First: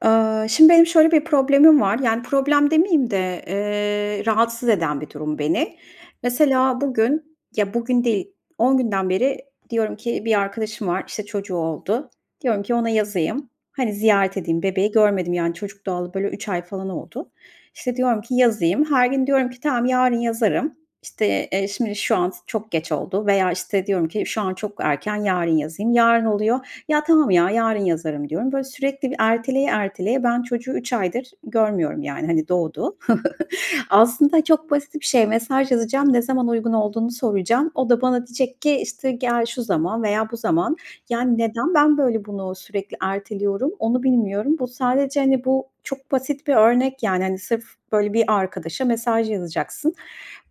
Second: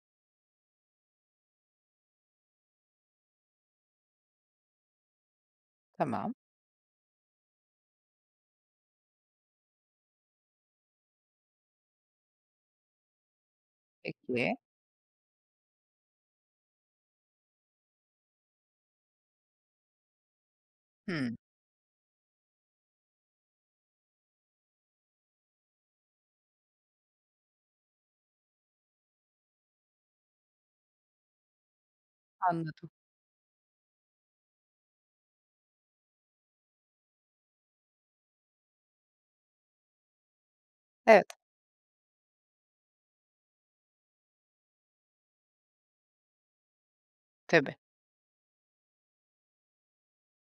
Aaa, şimdi, benim şöyle bir problemim var. Yani, problem demeyeyim de, eee, rahatsız eden bir durum beni. Tamam. Mesela bugün ya, bugün değil, 10 günden beri diyorum ki bir arkadaşım var, işte, çocuğu oldu. Diyorum ki ona yazayım. Hani, ziyaret Peki. edeyim bebeği görmedim, yani, çocuk doğalı, böyle, 3 ay falan oldu. İşte, diyorum ki yazayım. Her gün diyorum ki: "Tamam, yarın yazarım, Hımm. işte, eee, şimdi şu an s çok geç oldu." veya, işte, diyorum ki: "Şu an çok erken, yarın yazayım." Yarın oluyor, "Ya, tamam ya, yarın yazarım." diyorum. Böyle, sürekli bir erteleye erteleye ben çocuğu 3 aydır görmüyorum, yani, hani, Anladım. doğdu. Aslında çok basit bir şey. Mesaj yazacağım, ne zaman uygun olduğunu soracağım. O da bana diyecek ki, işte, "Gel, şu zaman veya bu zaman." Evet. yani, neden ben, böyle, bunu sürekli erteliyorum, onu bilmiyorum. Bu sadece, hani, bu çok basit bir örnek, yani, hani, sırf, Tabii. böyle, bir arkadaşa mesaj yazacaksın.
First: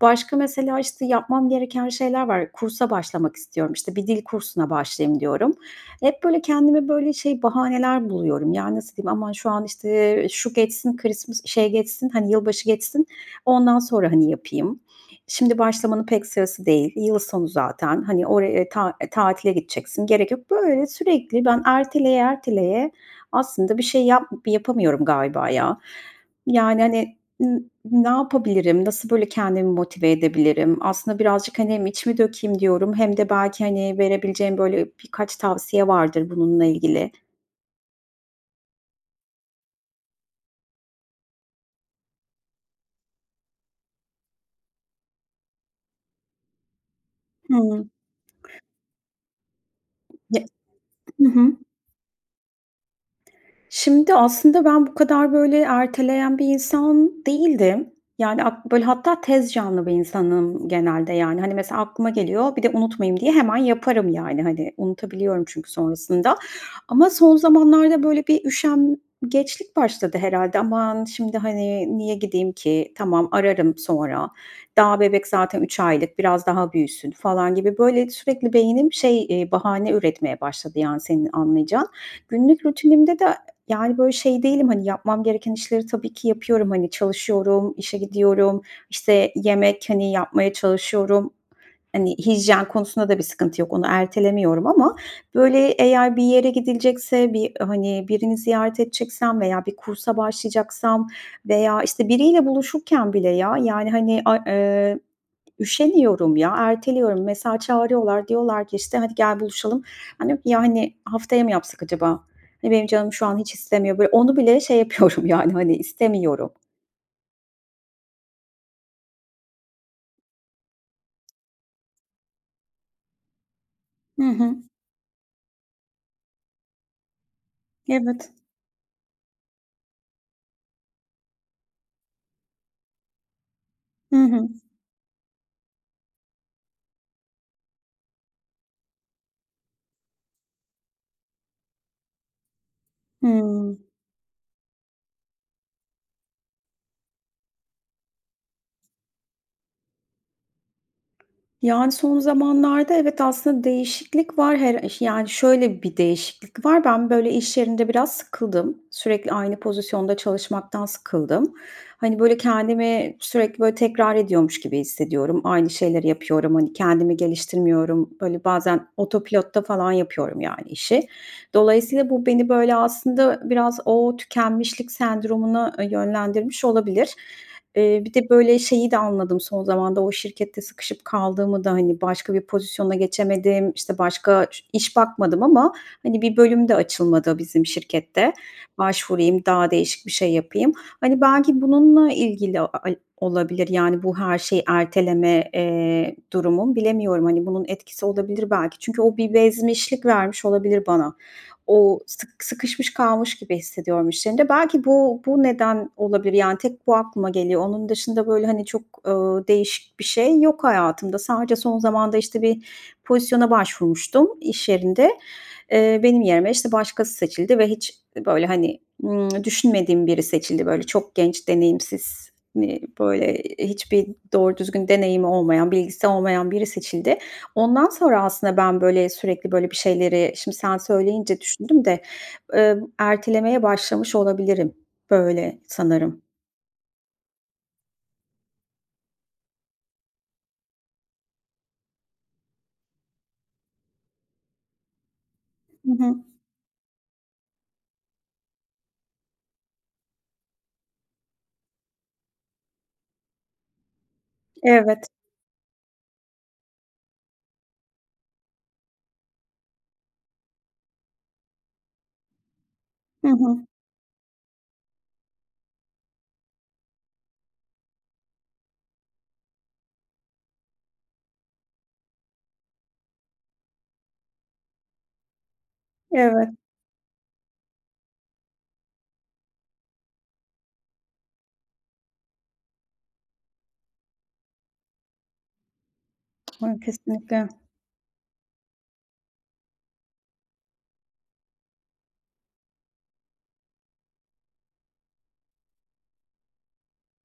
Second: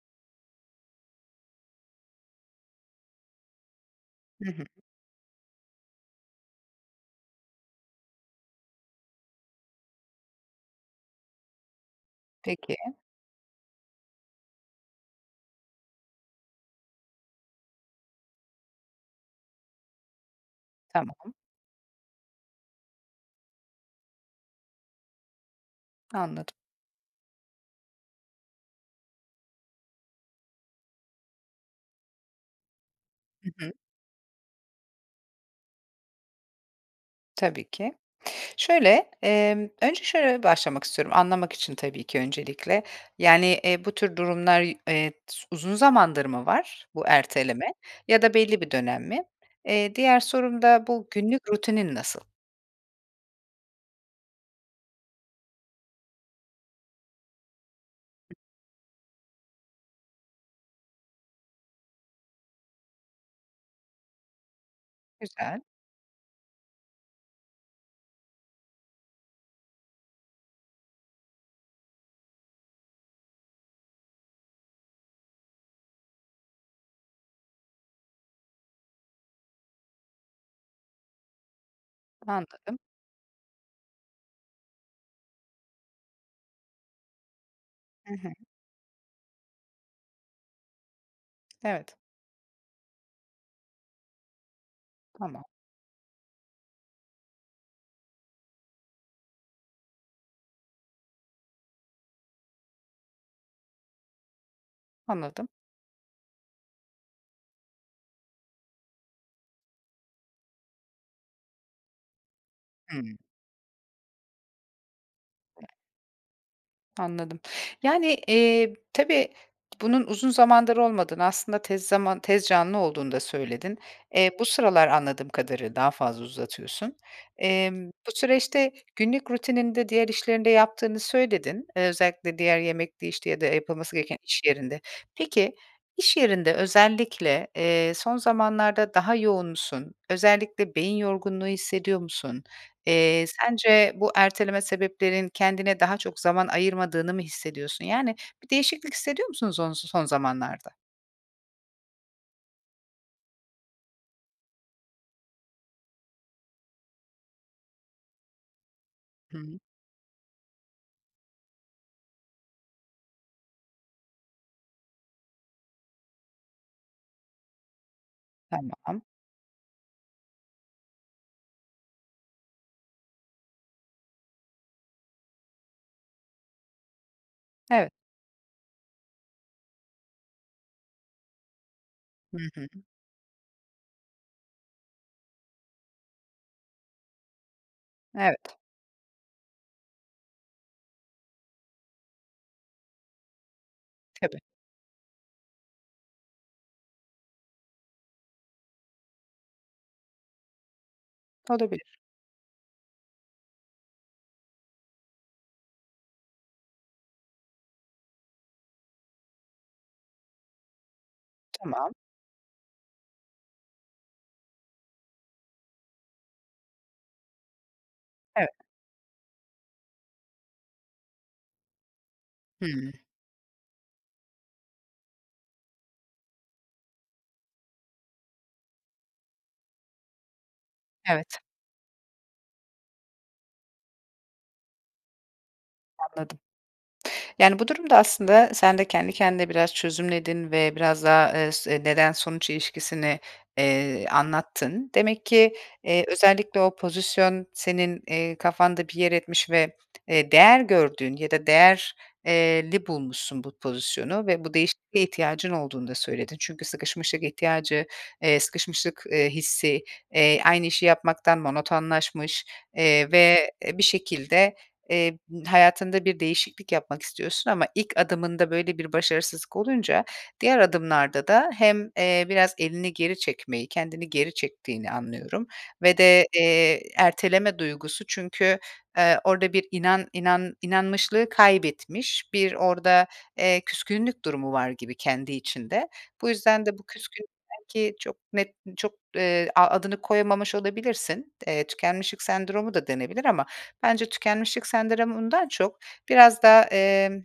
Başka mesela, işte, yapmam gereken şeyler var. Kursa başlamak istiyorum. İşte, bir dil Hı hı. kursuna başlayayım diyorum. Hep, böyle, kendime, böyle, şey bahaneler buluyorum. Yani, nasıl diyeyim, "Aman şu an, işte, eee, şu geçsin, Christmas şey, geçsin, hani, yılbaşı Peki. geçsin, ondan sonra, hani, yapayım. Şimdi başlamanın pek sırası değil. Yıl sonu zaten. Hani, oraya, ta eee, tatile gideceksin, gerek yok." Böyle Tamam. sürekli ben erteleye erteleye aslında bir şey yap yapamıyorum galiba ya. Anladım. Yani, hani, ııı, ne yapabilirim? Nasıl, böyle, kendimi motive edebilirim? Aslında birazcık, hani, hem içimi dökeyim diyorum hem de Hı belki, hı. hani, verebileceğin, böyle, birkaç tavsiye vardır bununla ilgili. Tabii ki. Şöyle, emm, önce şöyle başlamak istiyorum anlamak için tabii ki öncelikle, yani, eee, bu tür durumlar, eee, s uzun zamandır mı var bu erteleme Hıı. ya da belli bir dönem mi? Eee, diğer Ye sorum da bu Hı günlük hı. rutinin nasıl? Şimdi, aslında ben bu kadar, böyle, erteleyen bir insan değildim, yani, at böyle, hatta tez canlı bir insanım genelde, yani, hani, mesela, aklıma geliyor. Bir de unutmayayım diye hemen yaparım, yani, hani, unutabiliyorum Güzel. çünkü sonrasında ama son zamanlarda, böyle, bir üşengeçlik başladı herhâlde. "Aman, şimdi, hani, niye gideyim ki? Tamam, ararım sonra. Daha bebek zaten 3 aylık, biraz daha büyüsün." falan gibi, böyle, sürekli beynim, şey, eee, bahane üretmeye başladı, yani, senin anlayacağın. Günlük Anladım. rutinimde de, yani, böyle, şey değilim, hani, yapmam gereken işleri tabii ki yapıyorum. Hani, çalışıyorum, işe Hı hı. gidiyorum, işte, yemek, hani, yapmaya çalışıyorum, Evet. hani, hijyen konusunda da bir sıkıntı yok. Onu ertelemiyorum ama, Tamam. böyle, eğer bir yere gidilecekse, bir, hani, birini ziyaret edeceksem veya bir kursa başlayacaksam veya, işte, biriyle buluşurken bile ya, yani, hani, ay eee, Anladım. üşeniyorum ya. Erteliyorum. Mesela, çağırıyorlar, diyorlar ki, işte, "Hadi, gel buluşalım." "Hani, yani, haftaya mı yapsak acaba? Hani, benim canım Hımm. şu an hiç istemiyor." Böyle, onu bile şey yapıyorum yani, hani, istemiyorum. Anladım. Yani, eee, tabii, bunun uzun zamandır olmadığını aslında tez zaman tez canlı olduğunu da söyledin. Hı Eee, bu hı. sıralar anladığım kadarı daha fazla uzatıyorsun. Emm, bu Evet. süreçte günlük rutininde diğer işlerini de yaptığını söyledin. Eee, özellikle diğer yemekti, işte, ya da yapılması Hı gereken iş hı. yerinde. Peki, iş yerinde özellikle, eee, son zamanlarda daha yoğun musun? Özellikle beyin yorgunluğu hissediyor musun? Eee, Hımm. sence bu erteleme sebeplerinin kendine daha çok zaman ayırmadığını mı hissediyorsun, yani, bir değişiklik hissediyor musun sonsu son zamanlarda? Yani, son zamanlarda evet, aslında değişiklik var her iş yani, şöyle bir değişiklik var. Ben, böyle, iş yerinde biraz sıkıldım. Sürekli Hıı. aynı pozisyonda çalışmaktan sıkıldım. Hani, böyle, kendimi sürekli, böyle, tekrar ediyormuş gibi hissediyorum. Aynı şeyleri yapıyorum. Hani, kendimi geliştirmiyorum. Böyle, bazen Tamam. oto pilotta falan yapıyorum, yani, işi. Dolayısıyla bu beni, böyle, aslında biraz o tükenmişlik sendromuna, ııı, yönlendirmiş olabilir. Evet. Eee, bir de, böyle, şeyi de anladım son zamanda, o şirkette sıkışıp kaldığımı da, hani, başka Hı bir hı. pozisyona geçemedim, işte, başka ş iş bakmadım ama, hani, bir bölüm de açılmadı bizim şirkette. Evet. Başvurayım, daha değişik bir şey yapayım. Hani, belki bununla ilgili a ay olabilir, yani, bu her Tabii. şeyi erteleme, eee, durumum. Bilemiyorum, hani, bunun etkisi olabilir belki. Çünkü o bir bezmişlik vermiş olabilir bana. O Olabilir. sık sıkışmış kalmış gibi hissediyorum iş yerinde. Belki bu bu neden olabilir, yani, tek bu aklıma geliyor. Onun dışında, böyle, hani çok, ııı, değişik bir şey yok hayatımda. Sadece son Tamam. zamanda, işte, bir pozisyona başvurmuştum iş yerinde. Eee, benim yerime, işte, başkası seçildi ve hiç, böyle, Evet. hani, ımm, düşünmediğim biri seçildi. Böyle, çok genç, deneyimsiz, hani, Hıı. böyle, hiçbir doğru düzgün deneyimi olmayan, bilgisi olmayan biri seçildi. Ondan sonra aslında ben, böyle, sürekli böyle bir şeyleri, şimdi sen Evet. söyleyince düşündüm de, eee, ertelemeye başlamış olabilirim böyle sanırım. Anladım. Yani, bu durumda aslında sen de kendi kendine biraz çözümledin ve biraz daha, eee, s neden-sonuç ilişkisini, eee, anlattın. Demek ki, Hı eee, hı. özellikle o pozisyon senin, eee, kafanda bir yer etmiş ve, eee, değer gördüğün ya da değer eee, li bulmuşsun bu pozisyonu ve bu değişikliğe Evet. ihtiyacın olduğunu da söyledin. Çünkü sıkışmışlık ihtiyacı eee, sıkışmışlık, eee, hissi, eee, aynı işi yapmaktan monotonlaşmış, eee, Hı ve hı. e, bir şekilde, eee, hayatında bir değişiklik yapmak istiyorsun ama ilk adımında böyle bir başarısızlık olunca diğer adımlarda da hem, eee, biraz elini geri çekmeyi, kendini geri çektiğini anlıyorum ve de, Evet. eee, erteleme duygusu çünkü eee, orada bir inan inan inanmışlığı kaybetmiş, bir orada, eee, küskünlük durumu var gibi kendi içinde. Bu yüzden de Hıı, bu küskünlük kesinlikle. belki çok net, çok, eee, a adını koyamamış olabilirsin. Eee, tükenmişlik sendromu da denebilir ama bence tükenmişlik sendromundan çok biraz daha, emm,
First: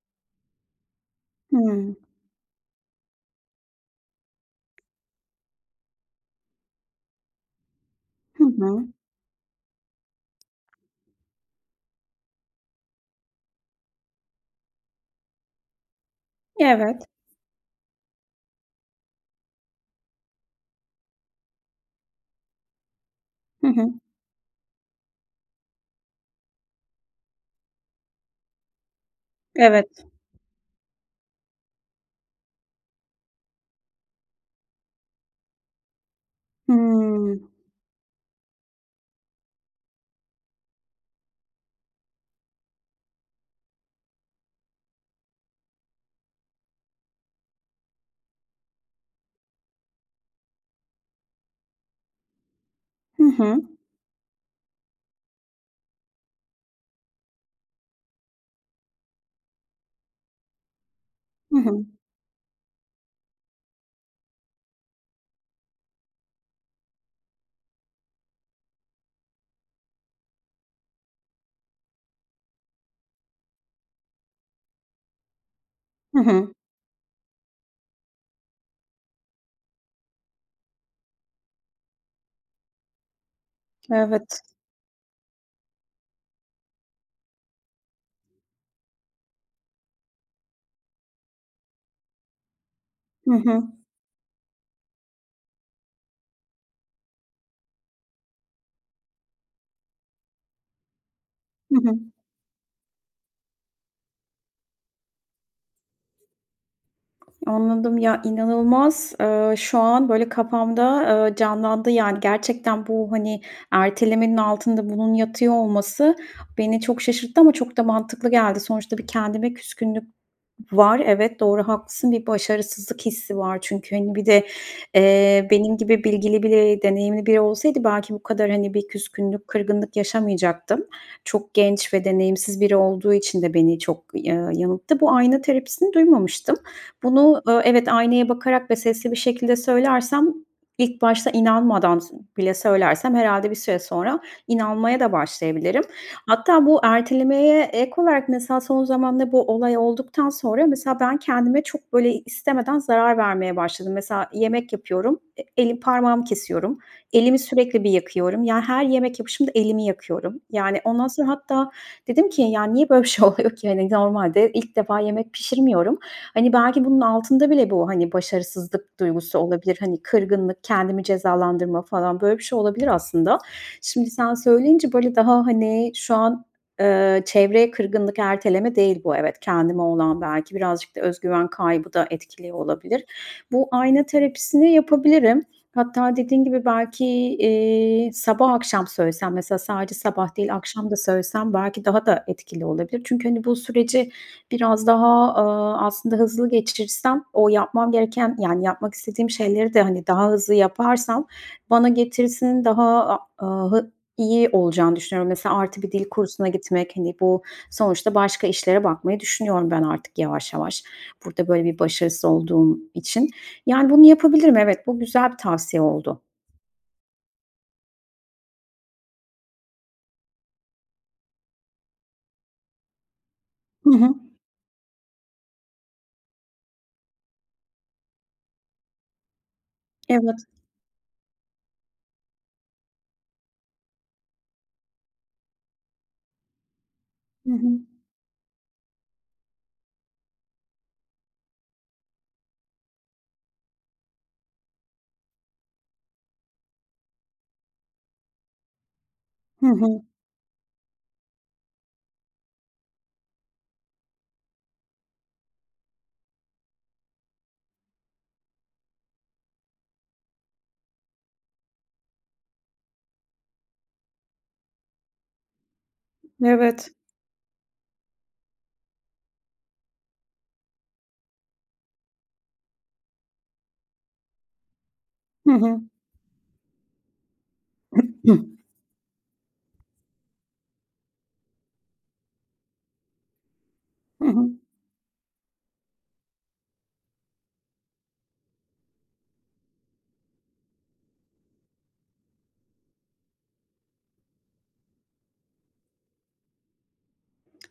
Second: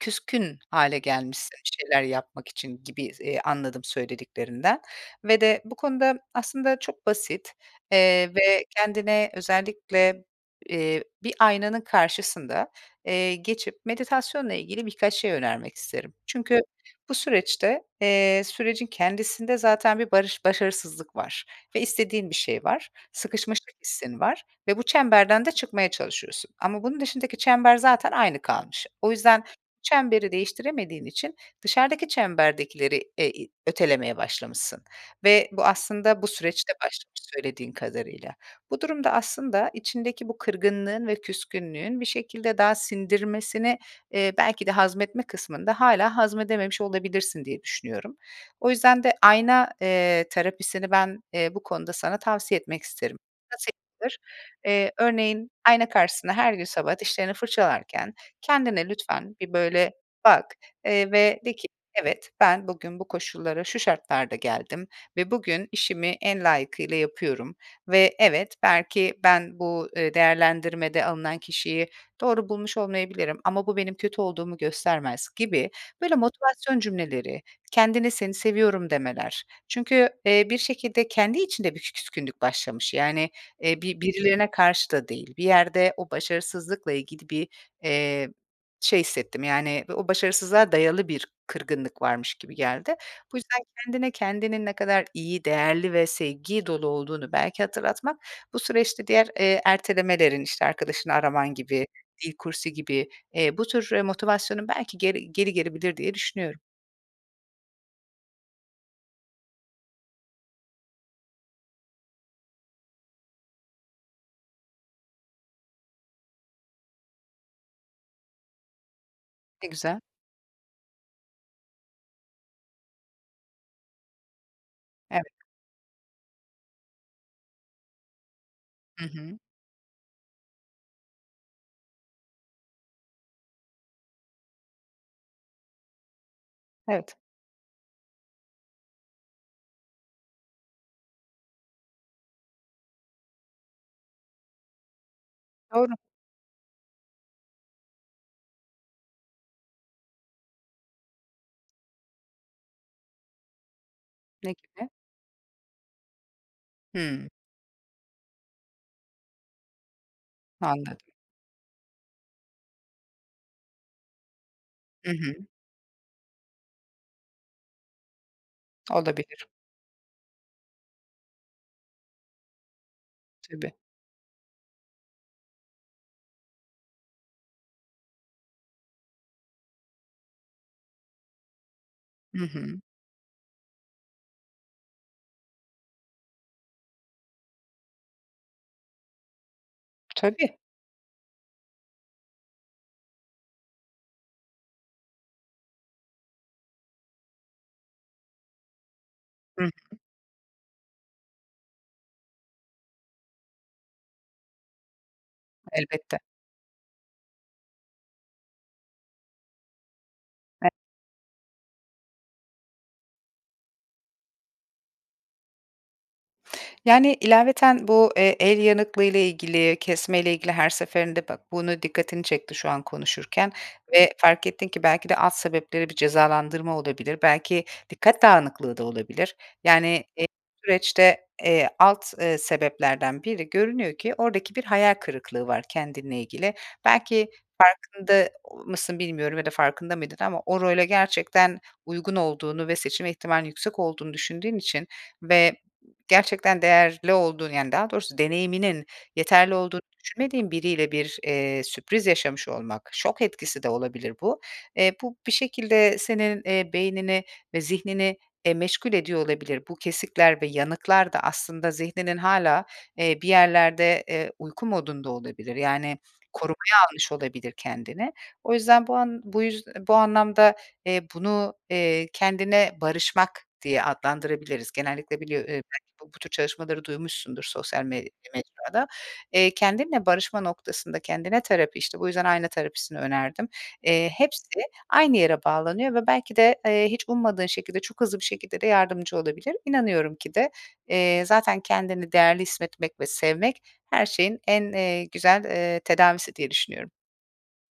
küskün hâle gelmişsin bir Hıı. şeyler yapmak için gibi s eee, anladım söylediklerinden ve de bu konuda aslında çok basit, eee, Hı ve hı. kendine özellikle, eee, bir aynanın karşısında, eee, geçip meditasyonla ilgili birkaç şey önermek isterim. Çünkü Evet. bu süreçte, eee, sürecin kendisinde zaten bir barış başarısızlık var ve istediğin bir şey var. Hı Sıkışmışlık hı. hissin var ve bu çemberden de çıkmaya çalışıyorsun ama bunun dışındaki çember zaten aynı kalmış. O yüzden Evet. çemberi değiştiremediğin için dışarıdaki çemberdekileri e i ötelemeye başlamışsın ve bu aslında bu süreçte başlamış Hımm. söylediğin kadarıyla. Bu durumda aslında içindeki bu kırgınlığın ve küskünlüğün bir şekilde daha sindirmesini, eee, belki de hazmetme kısmında hâlâ hazmedememiş olabilirsin diye düşünüyorum. O yüzden de ayna, eee, terapisini ben, eee, bu konuda sana tavsiye etmek isterim. Hı hı. Nasıl yapılır? Eee, örneğin, ayna karşısında her gün sabah dişlerini fırçalarken kendine lütfen bir, böyle, bak, eee, ve de Hı ki: hı. "Evet, ben bugün bu koşullara şu şartlarda geldim ve bugün işimi en layıkıyla yapıyorum ve evet, belki ben bu, eee, değerlendirmede alınan kişiyi doğru bulmuş olmayabilirim ama bu benim kötü olduğumu göstermez." gibi böyle Hı hı. motivasyon cümleleri, kendine, "Seni seviyorum." demeler. Çünkü, eee, bir şekilde kendi içinde bir küskünlük başlamış, yani, eee, bi Evet. birilerine karşı da değil. Bir yerde o başarısızlıkla ilgili bir, eee, şey hissettim, yani, o başarısızlığa dayalı bir kırgınlık varmış gibi geldi. Hı Bu yüzden hı. kendine kendinin ne kadar iyi, değerli ve sevgi dolu olduğunu belki hatırlatmak, bu süreçte diğer, eee, ertelemelerin, işte, arkadaşını araman Hı gibi, hı. dil kursu gibi, eee, bu tür, eee, motivasyonun belki geri geri gelebilir diye düşünüyorum. Anladım. Ya, inanılmaz, eee, şu an, böyle, kafamda, eee, canlandı, yani, gerçekten bu, hani, ertelemenin altında bunun yatıyor olması beni çok şaşırttı ama çok da mantıklı geldi. Sonuçta bir kendime Ne güzel. küskünlük var. Evet, doğru, haklısın. Bir başarısızlık hissi var çünkü, hani, bir de, Evet. eee, benim gibi bilgili biri, deneyimli biri olsaydı belki bu kadar, hani, bir Hı hı. küskünlük, kırgınlık yaşamayacaktım. Çok genç ve deneyimsiz biri olduğu için de beni çok ya yanılttı. Bu ayna terapisini duymamıştım. Evet. Bunu, ııı, evet, aynaya bakarak ve sesli bir şekilde söylersem ilk başta inanmadan bile söylersem herhâlde bir süre sonra inanmaya da başlayabilirim. Doğru. Hatta bu ertelemeye ek olarak mesela son zamanda bu olay olduktan sonra mesela ben kendime çok, böyle, istemeden zarar vermeye başladım. Mesela Ne yemek gibi? yapıyorum, e elim parmağımı kesiyorum, Hımm. elimi sürekli bir yakıyorum, yani, her yemek yapışımda elimi yakıyorum, yani, Anladım. ondan sonra hatta dedim ki: "Ya, niye böyle bir şey oluyor ki?" hani, normalde ilk defa Hı yemek hı. pişirmiyorum. Hani, belki bunun altında bile bu, hani, başarısızlık duygusu Olabilir. olabilir, hani, kırgınlık, kendimi cezalandırma falan, böyle bir şey olabilir aslında. Tabii. Şimdi sen söyleyince, böyle, daha, hani, şu an, eee, çevreye kırgınlık Erteleme değil bu evet, kendime olan belki, birazcık da öz güven kaybı da Hı etkili hı. olabilir. Bu ayna terapisini yapabilirim. Hatta dediğin gibi belki, eee, sabah, akşam söylesem, mesela sadece sabah değil Tabii. akşam da söylesem belki daha da etkili olabilir. Çünkü, hani, bu süreci biraz daha, aaa, aslında hızlı geçirsem o yapmam gereken, yani, yapmak istediğim Hı hı. şeyleri de, hani, daha hızlı yaparsam bana getirisinin daha, a aaa, hı iyi olacağını düşünüyorum. Mesela artı bir dil Elbette. kursuna gitmek, hani, bu sonuçta başka işlere bakmayı düşünüyorum ben artık yavaş E yavaş. Burada, böyle, bir başarısız olduğum için. Yani, bunu yapabilirim evet. Bu güzel bir tavsiye oldu. Yani, ilaveten bu, eee, el yanıklığıyla ilgili, kesmeyle ilgili her seferinde ba bunu dikkatini çekti şu an konuşurken Hı ve hı. fark ettin ki belki de alt sebepleri bir cezalandırma olabilir, belki dikkat dağınıklığı da olabilir. Yani, eee Evet. süreçte, eee, alt, eee, sebeplerden biri görünüyor ki oradaki bir hayal kırıklığı var kendinle ilgili. Belki Hı hı. farkında mısın bilmiyorum ya da farkında mıydın ama o role gerçekten uygun olduğunu ve seçim ihtimalinin yüksek olduğunu düşündüğün için ve gerçekten değerli olduğunu yani, daha doğrusu deneyiminin yeterli Hı olduğunu hı. düşünmediğin biriyle bir, eee, sürpriz yaşamış olmak, şok etkisi de olabilir bu. Eee, bu bir şekilde senin, eee, beynini ve zihnini, eee, meşgul ediyor olabilir. Bu kesikler ve yanıklar da aslında zihninin hâlâ, eee, bir yerlerde, eee, uyku modunda olabilir. Yani, korumaya Evet. almış olabilir kendini. O yüzden bu an bu yüz bu anlamda, eee, bunu, eee, kendine barışmak diye adlandırabiliriz. Genellikle biliyo eee, Hı belki hı. bu bu tür çalışmaları duymuşsundur sosyal m [unintelligible] mecrada. Eee, kendinle barışma noktasında kendine terapi işte bu yüzden ayna terapisini önerdim, eee, Hı hepsi hı. aynı yere bağlanıyor ve belki de, eee, hiç ummadığın şekilde, çok hızlı bir şekilde de yardımcı olabilir. İnanıyorum ki de, eee, zaten kendini değerli hissetmek ve sevmek her şeyin en, eee, güzel, eee, tedavisi diye düşünüyorum.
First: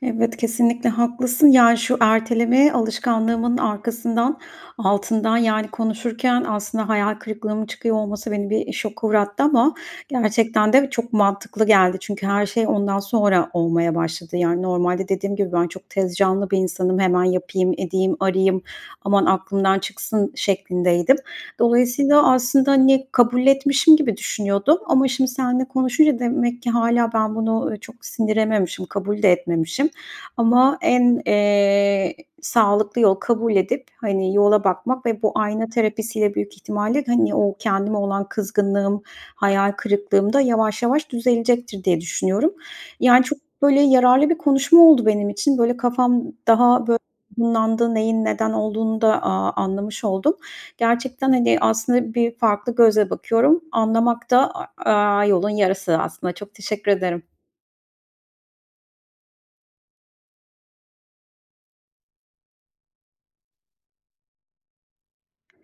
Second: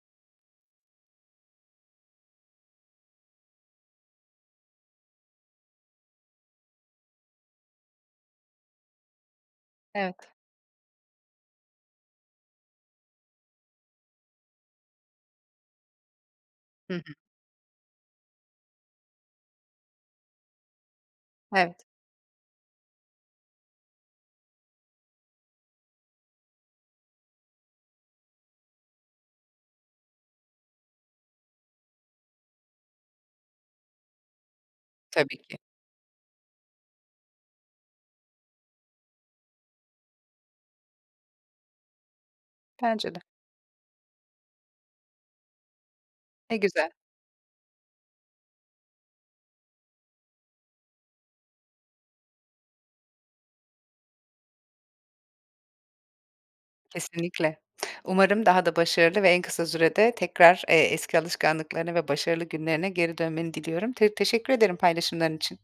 Evet, kesinlikle haklısın. Yani, şu ertelemeye alışkanlığımın arkasından, altından, yani, konuşurken aslında hayal kırıklığımın çıkıyor olması beni bir şoka uğrattı ama Evet. gerçekten de çok mantıklı geldi. Çünkü her şey ondan sonra olmaya başladı. Yani, normalde dediğim gibi ben çok tez canlı bir Hı insanım, hı. "Hemen yapayım, edeyim, arayayım, aman aklımdan çıksın." şeklindeydim. Evet. Dolayısıyla aslında, hani, kabul etmişim gibi düşünüyordum ama şimdi senle konuşunca demek ki hâlâ ben bunu, eee, çok sindirememişim, kabul de etmemişim ama en, eee, sağlıklı yol kabul edip, hani, yola bakmak ve bu Tabii ki. ayna terapisiyle büyük ihtimalle, hani, o kendime olan kızgınlığım, hayal kırıklığım da yavaş yavaş düzelecektir diye düşünüyorum. Bence de. Yani, çok, böyle, yararlı bir konuşma oldu benim için. Böyle, kafam Ne daha, güzel. bö [unintelligible] neyin neden olduğunu da, aaa, anlamış oldum. Gerçekten, hani, aslında bir farklı gözle bakıyorum. Anlamak da a aaa, yolun yarısı aslında. Çok teşekkür ederim. Kesinlikle. Umarım daha da başarılı ve en kısa sürede tekrar, eee, eski alışkanlıklarına ve başarılı günlerine geri dönmeni diliyorum. T teşekkür ederim paylaşımların için.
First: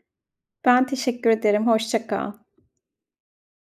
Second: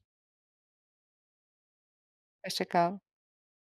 Ben teşekkür ederim, hoşça kal. Hoşça kal.